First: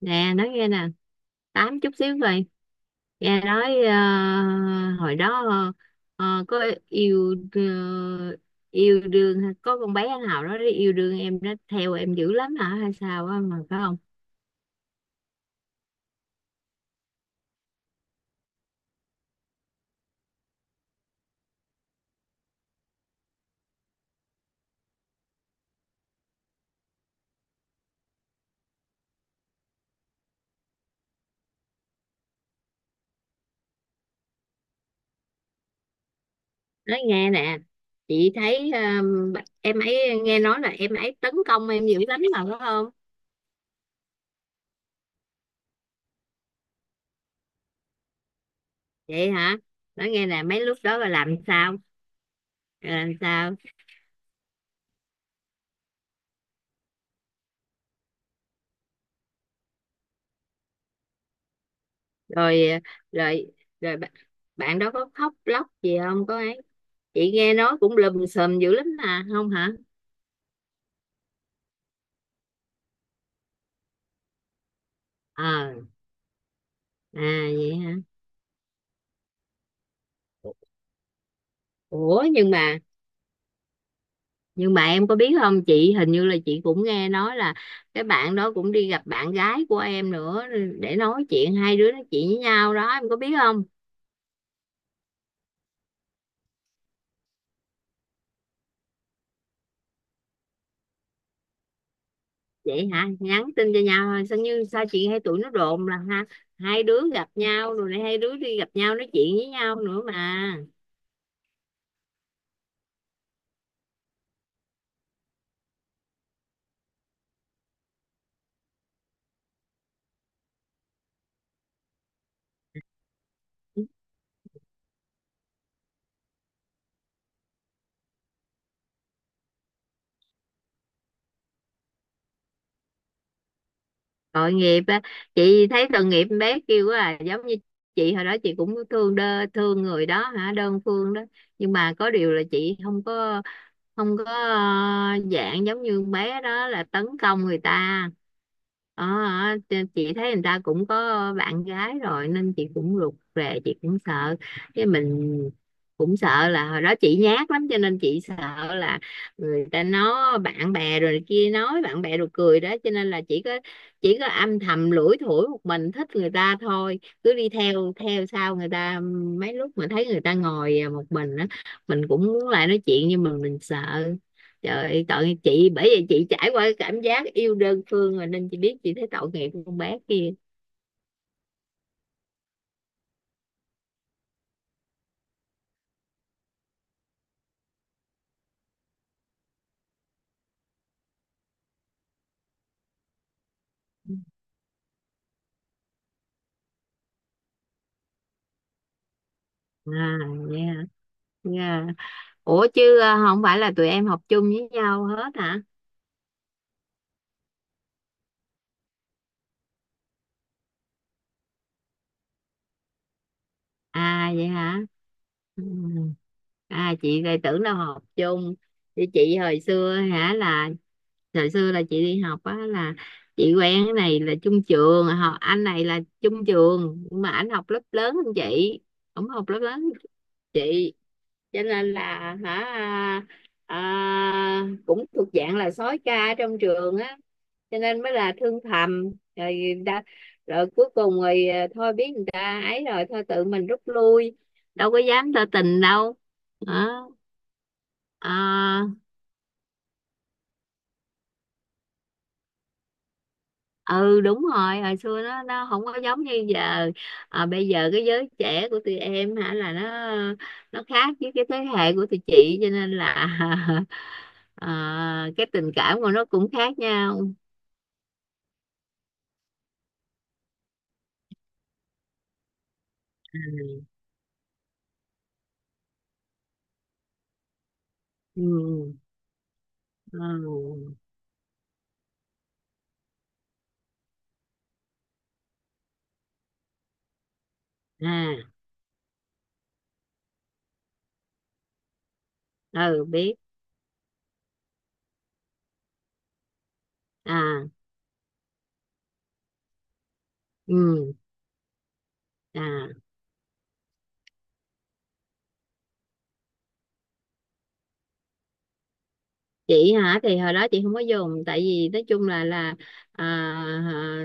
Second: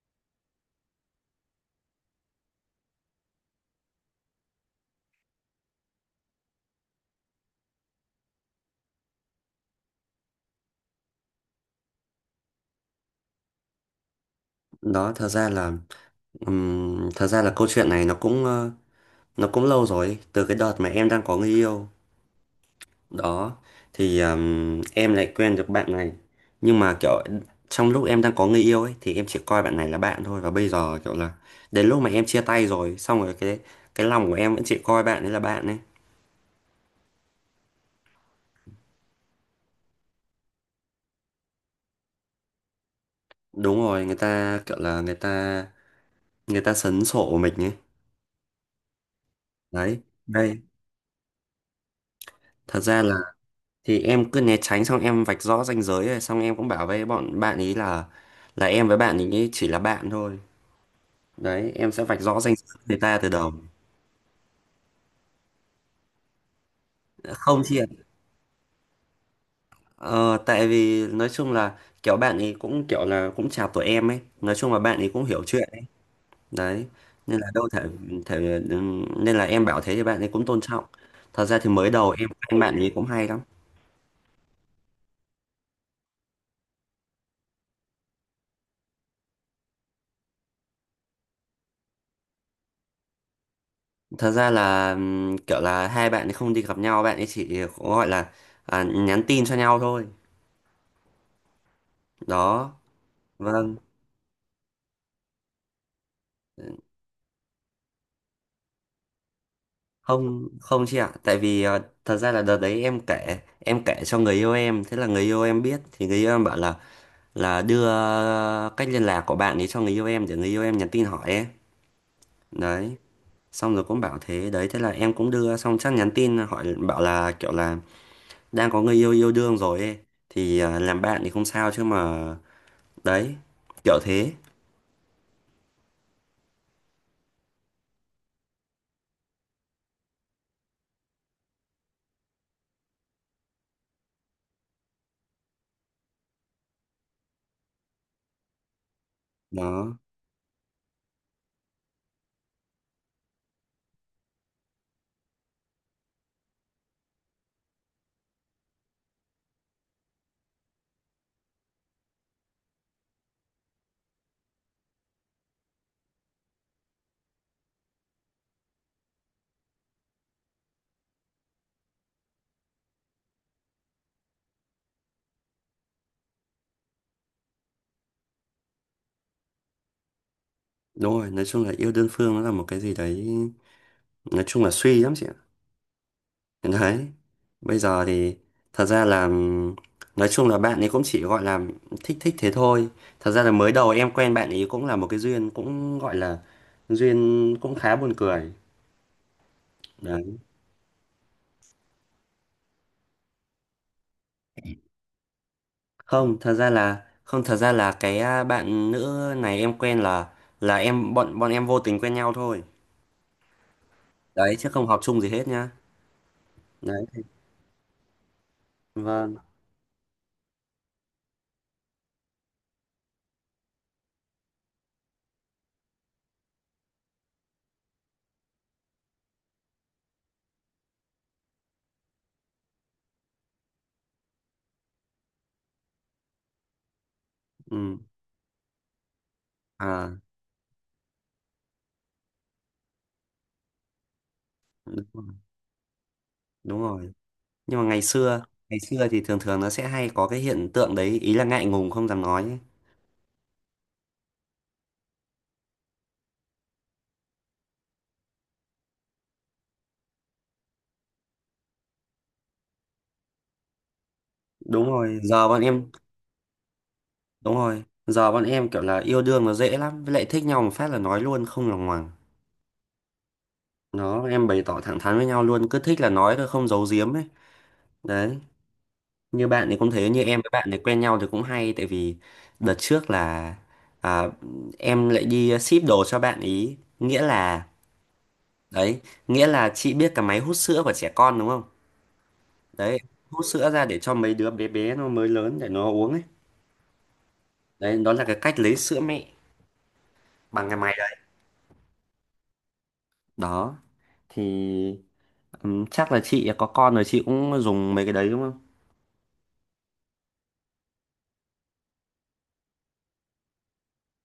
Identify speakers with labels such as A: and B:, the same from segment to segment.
A: Nè, nói nghe nè, tám chút xíu vậy. Nghe nói hồi đó có yêu, yêu đương có con bé nào đó yêu đương em đó, theo em dữ lắm hả hay sao á, mà phải không?
B: Đó, thật ra là câu chuyện này nó cũng lâu rồi từ cái đợt mà em đang có người yêu đó. Thì em lại quen được bạn này, nhưng mà kiểu trong lúc em đang có người yêu ấy thì em chỉ coi bạn này là bạn thôi. Và bây giờ kiểu là đến lúc mà em chia tay rồi xong rồi cái lòng của em vẫn chỉ coi bạn ấy là bạn ấy.
A: Nói nghe nè, chị thấy em ấy, nghe nói là em ấy tấn công em dữ lắm mà phải không?
B: Đúng rồi, người ta kiểu là người ta sấn sổ mình ấy,
A: Vậy hả?
B: đấy.
A: Nói nghe nè,
B: Đây.
A: mấy lúc đó là làm sao?
B: Thật ra
A: Làm
B: là
A: sao?
B: Thì em cứ né tránh, xong em vạch rõ ranh giới, rồi xong em cũng bảo với bọn bạn ý là em với bạn ý chỉ là bạn thôi. Đấy, em sẽ vạch rõ ranh
A: Rồi,
B: giới với người ta từ đầu.
A: rồi, rồi bạn đó có khóc lóc gì không có ấy? Chị nghe
B: Không
A: nói
B: chị ạ,
A: cũng lùm xùm dữ lắm mà, không hả?
B: ờ, tại vì nói chung là kiểu bạn ý cũng kiểu là cũng chào tuổi em ấy, nói chung là bạn ý cũng hiểu chuyện ấy.
A: Ờ.
B: Đấy,
A: À,
B: nên là đâu
A: vậy
B: thể,
A: hả?
B: thể nên là em bảo thế thì bạn ấy cũng tôn trọng. Thật ra thì mới đầu
A: Ủa,
B: em
A: nhưng
B: quen bạn
A: mà
B: ấy cũng hay lắm.
A: nhưng mà em có biết không, chị hình như là chị cũng nghe nói là cái bạn đó cũng đi gặp bạn gái của em nữa, để nói chuyện, hai đứa nói chuyện với nhau đó, em có biết không?
B: Thật ra là kiểu là hai bạn ấy không đi gặp nhau, bạn ấy chỉ có gọi là nhắn tin cho nhau thôi, đó.
A: Vậy hả, nhắn tin
B: Vâng.
A: cho nhau thôi sao, như sao chị hay tụi nó đồn là ha,
B: Ừ.
A: hai đứa gặp nhau rồi này, hai đứa đi gặp nhau nói chuyện với nhau nữa
B: Không,
A: mà.
B: không chị ạ, tại vì thật ra là đợt đấy em kể cho người yêu em, thế là người yêu em biết thì người yêu em bảo là đưa cách liên lạc của bạn ấy cho người yêu em để người yêu em nhắn tin hỏi ấy. Đấy, xong rồi cũng bảo thế, đấy thế là em cũng đưa xong chắc nhắn tin hỏi bảo là kiểu là đang có người yêu yêu đương rồi ấy thì làm bạn thì không sao chứ mà, đấy, kiểu thế.
A: Tội nghiệp á, chị thấy tội nghiệp con bé kêu quá à, giống như chị hồi đó chị cũng thương đơ, thương người đó hả, đơn phương đó. Nhưng mà có điều là chị không có dạng giống như con bé đó là tấn công người ta. Ờ.
B: Đó,
A: Chị thấy người ta cũng có bạn gái rồi nên chị cũng rụt rè, chị cũng sợ. Cái mình cũng sợ là hồi đó chị nhát lắm cho nên chị sợ là người ta nói bạn bè rồi này kia, nói bạn bè rồi cười đó, cho nên là chỉ có âm thầm lủi thủi một mình thích người ta thôi, cứ đi theo, theo sau người ta. Mấy lúc mà thấy người ta ngồi à một mình á, mình cũng muốn lại nói chuyện nhưng mà mình sợ. Trời ơi, tội chị, bởi vì chị trải qua cái cảm giác yêu đơn phương rồi nên chị biết, chị thấy tội nghiệp con bé kia.
B: đúng rồi, nói chung là yêu đơn phương nó là một cái gì đấy, nói chung là suy lắm chị ạ. Đấy. Bây giờ thì thật ra là nói chung là bạn ấy cũng chỉ gọi là thích thích thế thôi. Thật ra là mới đầu em quen bạn ấy cũng là một cái duyên, cũng gọi là duyên cũng khá buồn cười.
A: À.
B: Đấy.
A: Nha. Nha. Ủa chứ không phải là tụi em học chung với nhau hết hả?
B: Không, thật ra là cái bạn nữ này em quen là em bọn bọn em vô tình quen nhau thôi.
A: À vậy
B: Đấy, chứ
A: hả?
B: không học chung gì hết
A: Ừ.
B: nhá.
A: À,
B: Đấy.
A: chị lại tưởng đâu học chung. Thì
B: Vâng.
A: chị hồi xưa hả, là thời xưa là chị đi học á, là chị quen cái này là chung trường, họ anh này là chung trường nhưng mà anh học lớp lớn hơn chị, ổng học lớp lớn hơn chị, cho nên là, hả, cũng thuộc dạng là sói ca trong trường á, cho
B: Ừ.
A: nên mới là thương thầm. Rồi đã,
B: À,
A: rồi cuối cùng rồi thôi biết người ta ấy rồi, thôi tự mình rút lui, đâu có
B: đúng rồi.
A: dám tỏ tình đâu.
B: Đúng
A: Đó.
B: rồi. Nhưng mà ngày xưa, ngày
A: À,
B: xưa thì thường thường nó sẽ hay có cái hiện tượng đấy, ý là ngại ngùng không dám nói.
A: ừ đúng rồi, hồi xưa nó không có giống như giờ. Bây giờ cái giới trẻ của tụi em hả, là nó khác với cái thế hệ của tụi chị, cho nên là
B: Đúng rồi
A: cái
B: giờ bọn
A: tình
B: em
A: cảm của nó cũng khác nhau.
B: đúng rồi giờ bọn em kiểu là yêu đương nó dễ lắm, với lại thích nhau một phát là nói luôn không lòng ngoằng.
A: À.
B: Nó em bày tỏ thẳng thắn với nhau luôn, cứ thích là nói thôi không giấu giếm ấy, đấy.
A: Ừ.
B: Như bạn thì cũng thế, như em với bạn này
A: Ừ.
B: quen nhau thì cũng hay, tại vì đợt trước là à, em lại đi ship đồ cho bạn ý, nghĩa là,
A: À.
B: đấy, nghĩa là chị biết cái máy hút sữa của trẻ con đúng không? Đấy.
A: Ừ biết.
B: Hút sữa ra để cho mấy đứa bé bé nó mới lớn để nó uống ấy.
A: À.
B: Đấy, đó là cái cách lấy sữa mẹ bằng cái máy
A: Ừ.
B: đấy,
A: À.
B: đó. Thì chắc là chị có con rồi chị cũng dùng mấy cái đấy đúng không?
A: chị hả, thì hồi đó chị không có dùng, tại vì nói chung là, à, à,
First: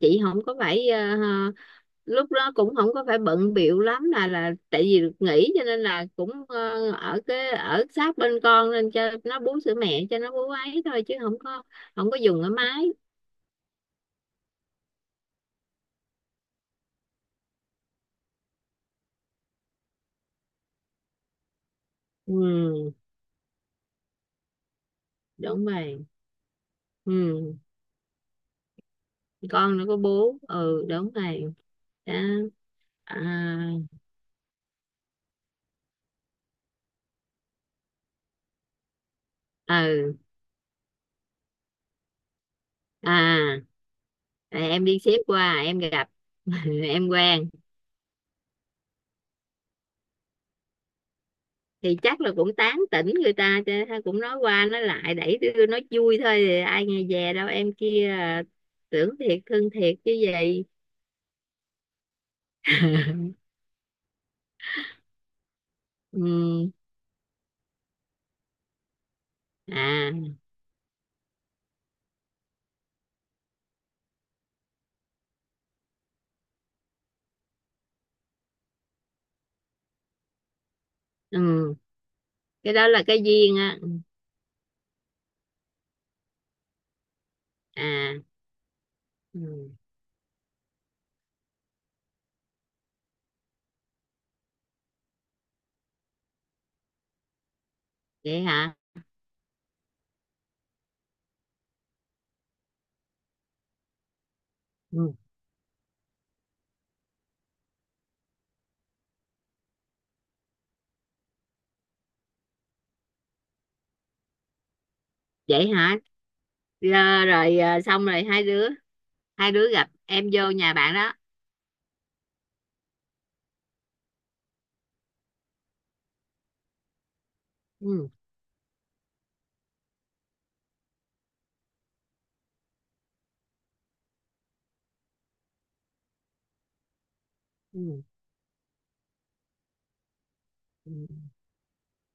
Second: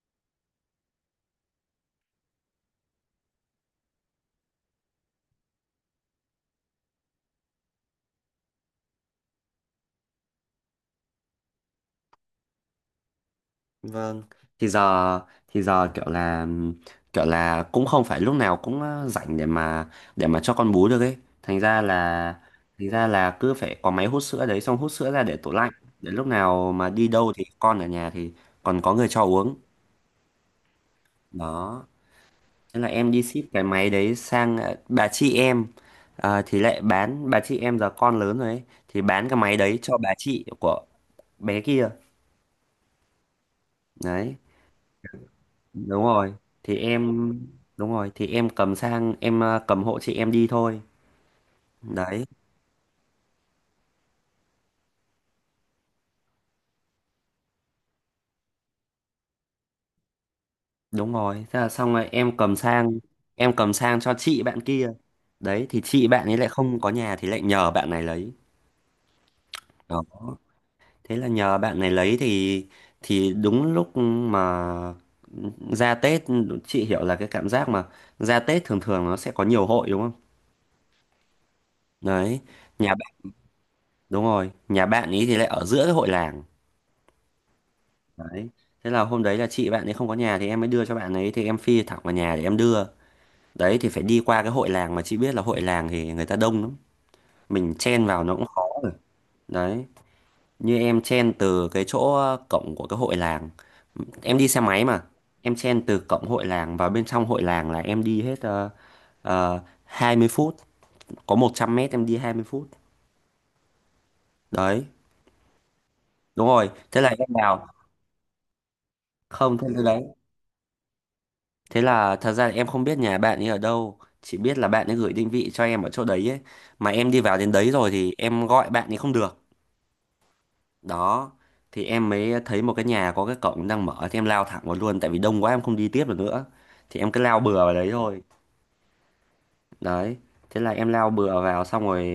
A: chị không có phải lúc đó cũng không có phải bận bịu lắm, là tại vì được nghỉ cho nên là cũng ở cái ở sát bên con nên cho nó bú sữa mẹ, cho nó bú ấy thôi chứ không có, không có dùng ở máy.
B: Vâng. Thì giờ thì giờ kiểu là cũng không phải lúc nào cũng rảnh để mà cho con bú được ấy. Thành ra là
A: Ừ.
B: thành ra là cứ phải có máy hút sữa đấy, xong hút sữa ra để tủ
A: Đúng
B: lạnh.
A: rồi.
B: Để lúc nào mà đi đâu thì
A: Ừ
B: con ở nhà thì còn có người cho uống.
A: con nó có bú, ừ đúng rồi.
B: Đó.
A: Đó.
B: Thế là em đi
A: À.
B: ship cái máy đấy sang bà chị em, thì lại bán, bà chị em giờ con lớn rồi ấy, thì bán cái máy đấy cho bà
A: Ừ.
B: chị của bé kia,
A: À.
B: đấy.
A: À, em đi xếp qua em
B: đúng
A: gặp,
B: rồi thì
A: em
B: em
A: quen.
B: đúng rồi thì em cầm sang, em cầm hộ chị em đi thôi,
A: Thì chắc
B: đấy.
A: là cũng tán tỉnh người ta chứ, thôi cũng nói qua nói lại, đẩy đưa nói vui thôi, thì ai nghe về đâu, em kia tưởng thiệt thương thiệt chứ gì.
B: Đúng rồi, thế là xong rồi em cầm sang em cầm sang cho chị bạn kia, đấy. Thì chị
A: Ừ.
B: bạn ấy lại không có nhà thì lại nhờ bạn này lấy, đó.
A: À.
B: Thế là nhờ bạn này lấy thì đúng lúc mà ra Tết. Chị hiểu là cái cảm giác mà ra Tết thường thường nó sẽ có nhiều hội đúng không?
A: Ừ.
B: Đấy,
A: Cái đó
B: nhà
A: là cái
B: bạn
A: duyên á.
B: đúng rồi nhà bạn ấy thì lại ở giữa cái hội làng.
A: À.
B: Đấy. Thế là hôm đấy là
A: Ừ.
B: chị bạn ấy không có nhà, thì em mới đưa cho bạn ấy, thì em phi thẳng vào nhà để em đưa. Đấy, thì phải đi qua cái hội làng, mà chị biết là hội làng thì người ta đông lắm. Mình chen vào nó
A: Vậy
B: cũng khó
A: hả?
B: rồi. Đấy. Như em chen từ cái chỗ cổng của cái hội làng. Em đi xe máy mà.
A: Ừ.
B: Em chen từ cổng hội làng vào bên trong hội làng là em đi hết 20 phút. Có 100 mét em đi 20 phút. Đấy.
A: Vậy hả?
B: Đúng rồi. Thế là
A: Rồi,
B: em
A: rồi,
B: vào.
A: xong rồi hai đứa, hai
B: Không, thế
A: đứa gặp,
B: đấy.
A: em vô nhà bạn đó.
B: Thế là thật ra em không biết nhà bạn ấy ở đâu, chỉ biết là bạn ấy gửi định vị cho em ở chỗ đấy ấy. Mà em đi vào đến đấy rồi
A: Ừ.
B: thì em gọi bạn ấy không được. Đó, thì em mới thấy một cái nhà có cái cổng đang mở thì em lao thẳng vào luôn, tại vì đông quá em không đi tiếp được nữa. Thì em cứ lao bừa vào đấy
A: Ừ.
B: thôi. Đấy, thế là em
A: Ừ.
B: lao bừa vào xong rồi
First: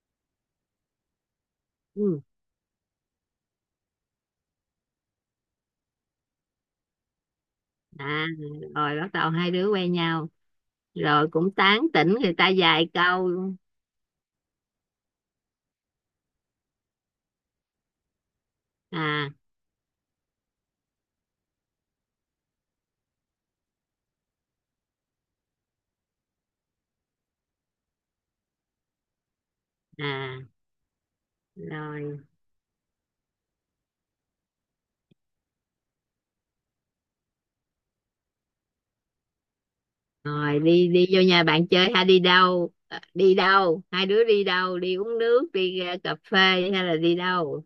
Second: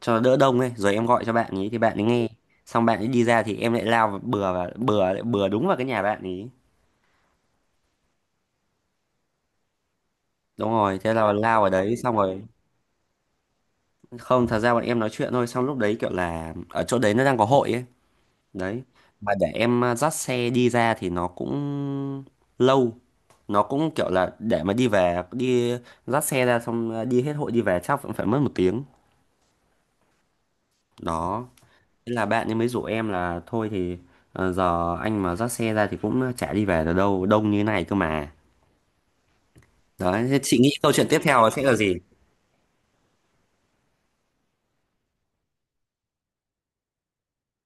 B: cho đỡ đông ấy, rồi em gọi cho bạn ấy thì bạn ấy
A: Ừ.
B: nghe. Xong bạn ấy đi ra thì em lại lao bừa vào, bừa bừa đúng vào cái nhà bạn ấy.
A: À. Rồi bắt đầu hai đứa quen nhau,
B: Đúng rồi, thế
A: rồi
B: là
A: cũng
B: lao vào
A: tán
B: đấy
A: tỉnh
B: xong
A: người
B: rồi.
A: ta vài câu.
B: Không, thật ra bọn em nói chuyện thôi, xong lúc đấy kiểu là ở chỗ đấy nó đang có hội ấy. Đấy.
A: À.
B: Mà để em dắt xe đi ra thì nó cũng lâu. Nó cũng kiểu là để mà đi về, đi dắt xe ra xong đi hết hội đi về chắc cũng phải mất một tiếng.
A: À.
B: Đó. Thế
A: Rồi,
B: là bạn ấy mới rủ em là thôi thì giờ anh mà dắt xe ra thì cũng chả đi về được đâu, đông như thế này cơ mà. Đấy, thế chị
A: rồi
B: nghĩ
A: đi,
B: câu chuyện
A: đi
B: tiếp
A: vô nhà
B: theo sẽ
A: bạn
B: là
A: chơi
B: gì?
A: hay đi đâu, ờ, đi đâu, hai đứa đi đâu, đi uống nước, đi ra cà phê, hay là đi đâu?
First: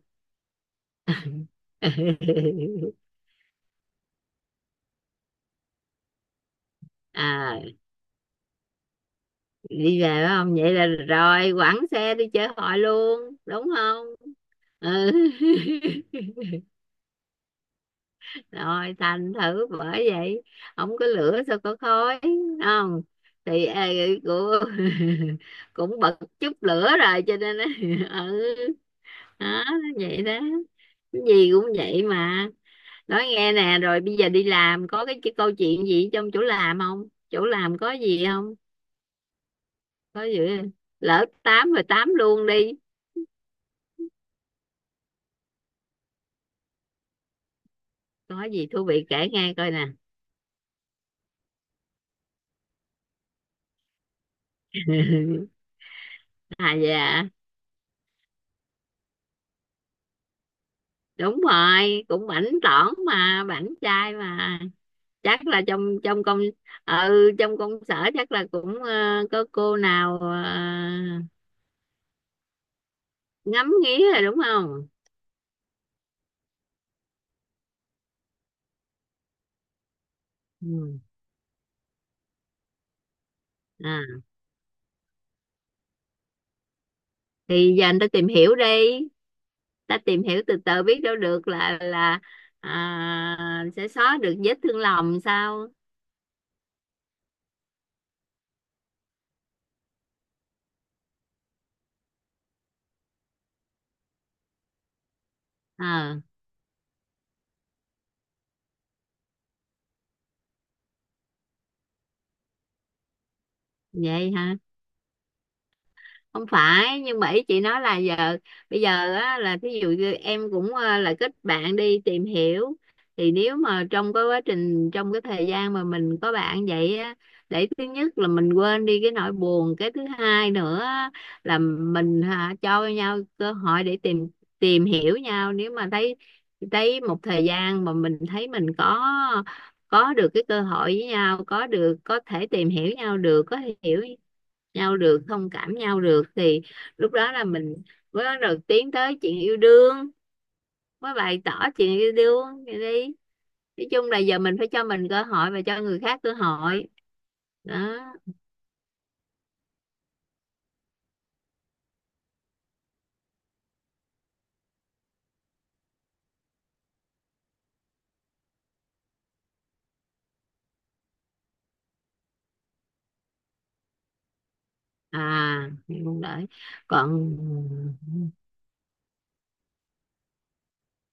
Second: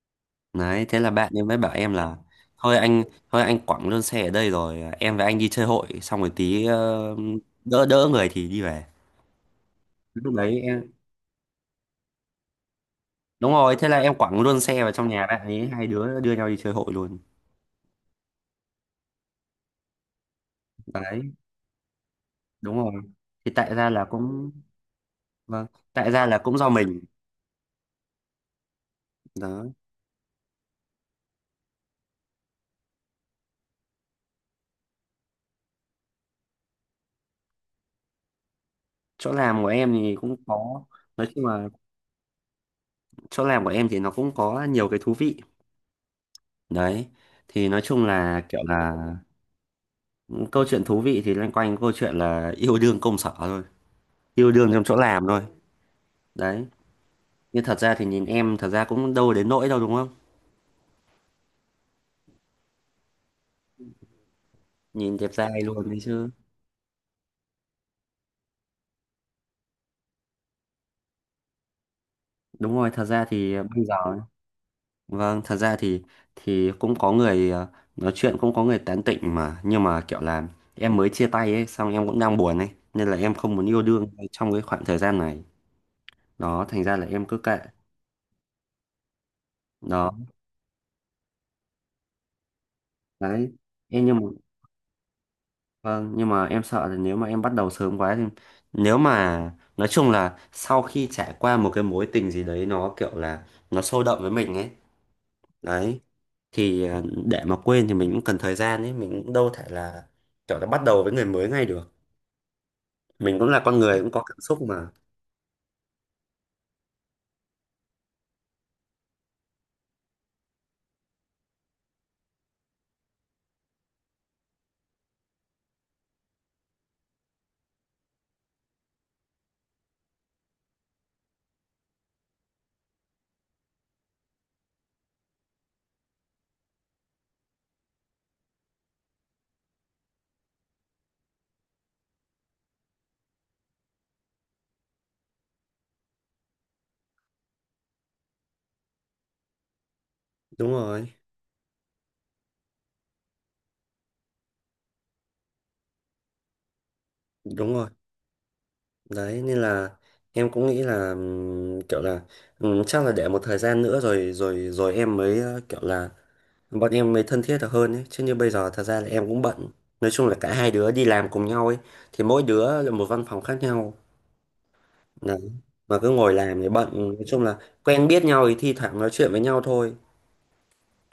B: Đấy, thế là bạn ấy mới bảo em là thôi anh thôi anh quẳng luôn xe ở đây rồi em và anh đi chơi hội, xong rồi tí
A: À,
B: đỡ đỡ người thì đi về.
A: đi về phải
B: Lúc
A: không,
B: đấy
A: vậy là
B: em
A: rồi quẳng xe đi chơi hội luôn
B: đúng
A: đúng
B: rồi, thế là
A: không?
B: em quẳng luôn xe vào trong
A: Ừ.
B: nhà bạn ấy, hai đứa đưa nhau đi chơi hội luôn.
A: Rồi thành thử bởi vậy, không có
B: Đấy,
A: lửa sao có khói.
B: đúng rồi.
A: Không.
B: Thì
A: Thì
B: tại ra là cũng
A: cô
B: vâng,
A: cũng
B: tại
A: bật
B: ra là
A: chút
B: cũng do
A: lửa
B: mình.
A: rồi cho nên á. Ừ. Đó.
B: Đó.
A: Vậy đó, cái gì cũng vậy mà. Nói nghe nè, rồi bây giờ đi làm có cái câu chuyện gì trong chỗ làm không, chỗ làm có gì không?
B: Chỗ làm của em thì
A: Có
B: cũng
A: gì không?
B: có
A: Lỡ
B: nói chung là
A: tám rồi tám luôn đi.
B: chỗ làm của em thì nó cũng có nhiều cái thú vị. Đấy. Thì nói chung là
A: Có
B: kiểu
A: gì thú
B: là
A: vị kể nghe coi nè.
B: câu chuyện thú vị thì loanh quanh câu chuyện là yêu đương công sở thôi, yêu đương trong chỗ làm thôi, đấy.
A: À dạ.
B: Nhưng thật ra thì nhìn em thật ra cũng đâu đến nỗi đâu đúng không,
A: Đúng rồi, cũng bảnh tỏn mà, bảnh trai mà.
B: nhìn đẹp
A: Chắc
B: trai
A: là
B: luôn
A: trong
B: đấy
A: trong
B: chứ.
A: công, ừ trong công sở chắc là cũng có cô nào
B: Đúng rồi, thật ra thì
A: ngắm
B: bây giờ,
A: nghía rồi đúng không?
B: vâng, thật ra thì cũng có người nói chuyện, cũng có người tán tỉnh mà, nhưng mà kiểu là em
A: Ừ.
B: mới chia tay ấy, xong em cũng đang buồn ấy nên là em không muốn yêu
A: À,
B: đương trong cái khoảng thời gian này, đó, thành ra là em cứ kệ,
A: thì giờ anh ta tìm hiểu đi, ta
B: đó,
A: tìm hiểu từ từ biết đâu được là
B: đấy.
A: sẽ
B: Em nhưng
A: xóa
B: mà
A: được vết thương lòng sao.
B: Vâng, nhưng mà em sợ là nếu mà em bắt đầu sớm quá thì, nếu mà nói chung là sau khi trải qua một cái mối tình gì đấy nó kiểu là nó sôi động với mình ấy, đấy.
A: Ờ.
B: Thì để mà quên thì mình cũng cần thời gian ấy, mình cũng đâu thể là kiểu là bắt đầu với người mới ngay được. Mình cũng là con người cũng có
A: Vậy
B: cảm
A: hả?
B: xúc mà.
A: Không phải, nhưng mà ý chị nói là giờ, bây giờ á, là thí dụ như em cũng là kết bạn đi tìm hiểu, thì nếu mà trong cái quá trình, trong cái thời gian mà mình có bạn vậy á, để thứ nhất là mình quên đi cái nỗi buồn, cái thứ hai nữa á, là mình hả, cho nhau cơ hội để tìm, tìm hiểu nhau, nếu mà thấy, thấy một thời gian mà mình thấy mình có được cái cơ hội với nhau, có được có thể tìm hiểu nhau được, có thể hiểu nhau được, thông cảm nhau được thì lúc đó là mình mới bắt đầu tiến tới chuyện yêu đương,
B: Đúng rồi,
A: mới bày tỏ chuyện yêu đương vậy đi. Nói chung là giờ mình phải cho mình cơ hội và cho người khác cơ hội.
B: đúng rồi.
A: Đó.
B: Đấy nên là em cũng nghĩ là kiểu là chắc là để một thời gian nữa rồi rồi rồi em mới kiểu là bọn em mới thân thiết được hơn ấy. Chứ như bây giờ thật ra là em cũng bận, nói chung là cả hai đứa đi làm cùng nhau ấy thì mỗi đứa là một văn phòng khác nhau, đấy.
A: À
B: Mà
A: thì
B: cứ
A: cũng
B: ngồi
A: đợi.
B: làm thì bận, nói
A: Còn,
B: chung là quen biết nhau thì thi thoảng nói chuyện với nhau thôi.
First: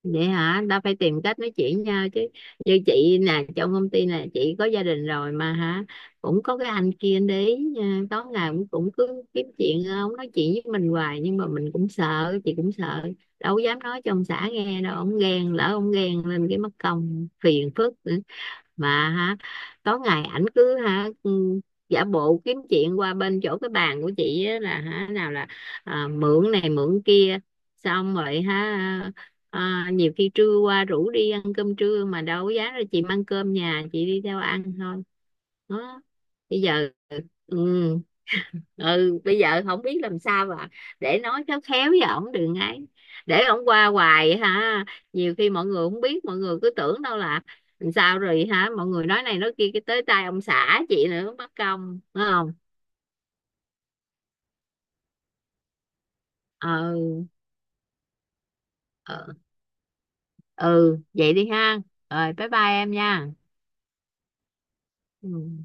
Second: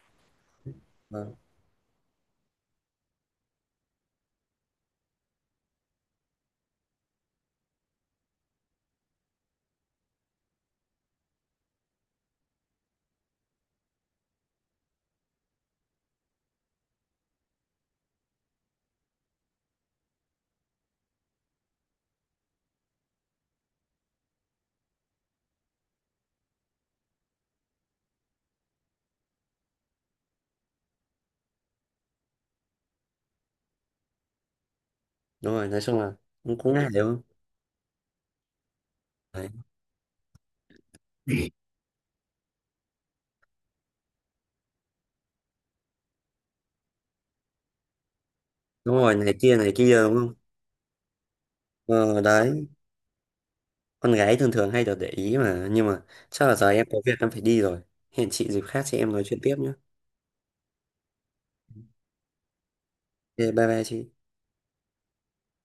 A: vậy hả, ta phải tìm
B: Vâng.
A: cách nói chuyện nhau chứ. Như chị nè, trong công ty nè, chị có gia đình rồi mà hả, cũng có cái anh kia để ý nha, tối ngày cũng cũng cứ kiếm chuyện ông nói chuyện với mình hoài, nhưng mà mình cũng sợ, chị cũng sợ, đâu dám nói cho ông xã nghe đâu, ông ghen, lỡ ông ghen lên cái mất công phiền phức. Ừ, mà ha, tối ngày ảnh cứ ha, ừ, giả bộ kiếm chuyện qua bên chỗ cái bàn của chị á, là hả nào là mượn này mượn kia, xong rồi ha, nhiều khi trưa qua rủ đi ăn cơm trưa mà đâu có dám đâu, chị mang cơm nhà chị đi theo ăn thôi.
B: Đúng rồi, nói chung
A: Đó.
B: là cũng
A: Bây
B: cũng ngại
A: giờ,
B: đúng không?
A: ừ, ừ bây
B: Đấy.
A: giờ không biết làm sao mà để nói khéo khéo với ổng đừng, ngay để ổng qua hoài ha, nhiều khi mọi người không biết, mọi người cứ tưởng đâu là làm sao rồi hả, mọi
B: Đúng
A: người
B: rồi,
A: nói này nói kia
B: này
A: cái tới
B: kia đúng
A: tay
B: không?
A: ông xã chị nữa, mất công
B: Ờ,
A: đúng không.
B: Đấy, con gái thường thường hay được để ý mà, nhưng mà chắc là giờ em có việc
A: Ừ.
B: em phải đi rồi, hẹn chị dịp khác chị em nói
A: Ừ,
B: chuyện tiếp nhé.
A: ừ vậy đi ha. Rồi bye bye em nha.
B: Ok, bye bye chị.
A: Ừ.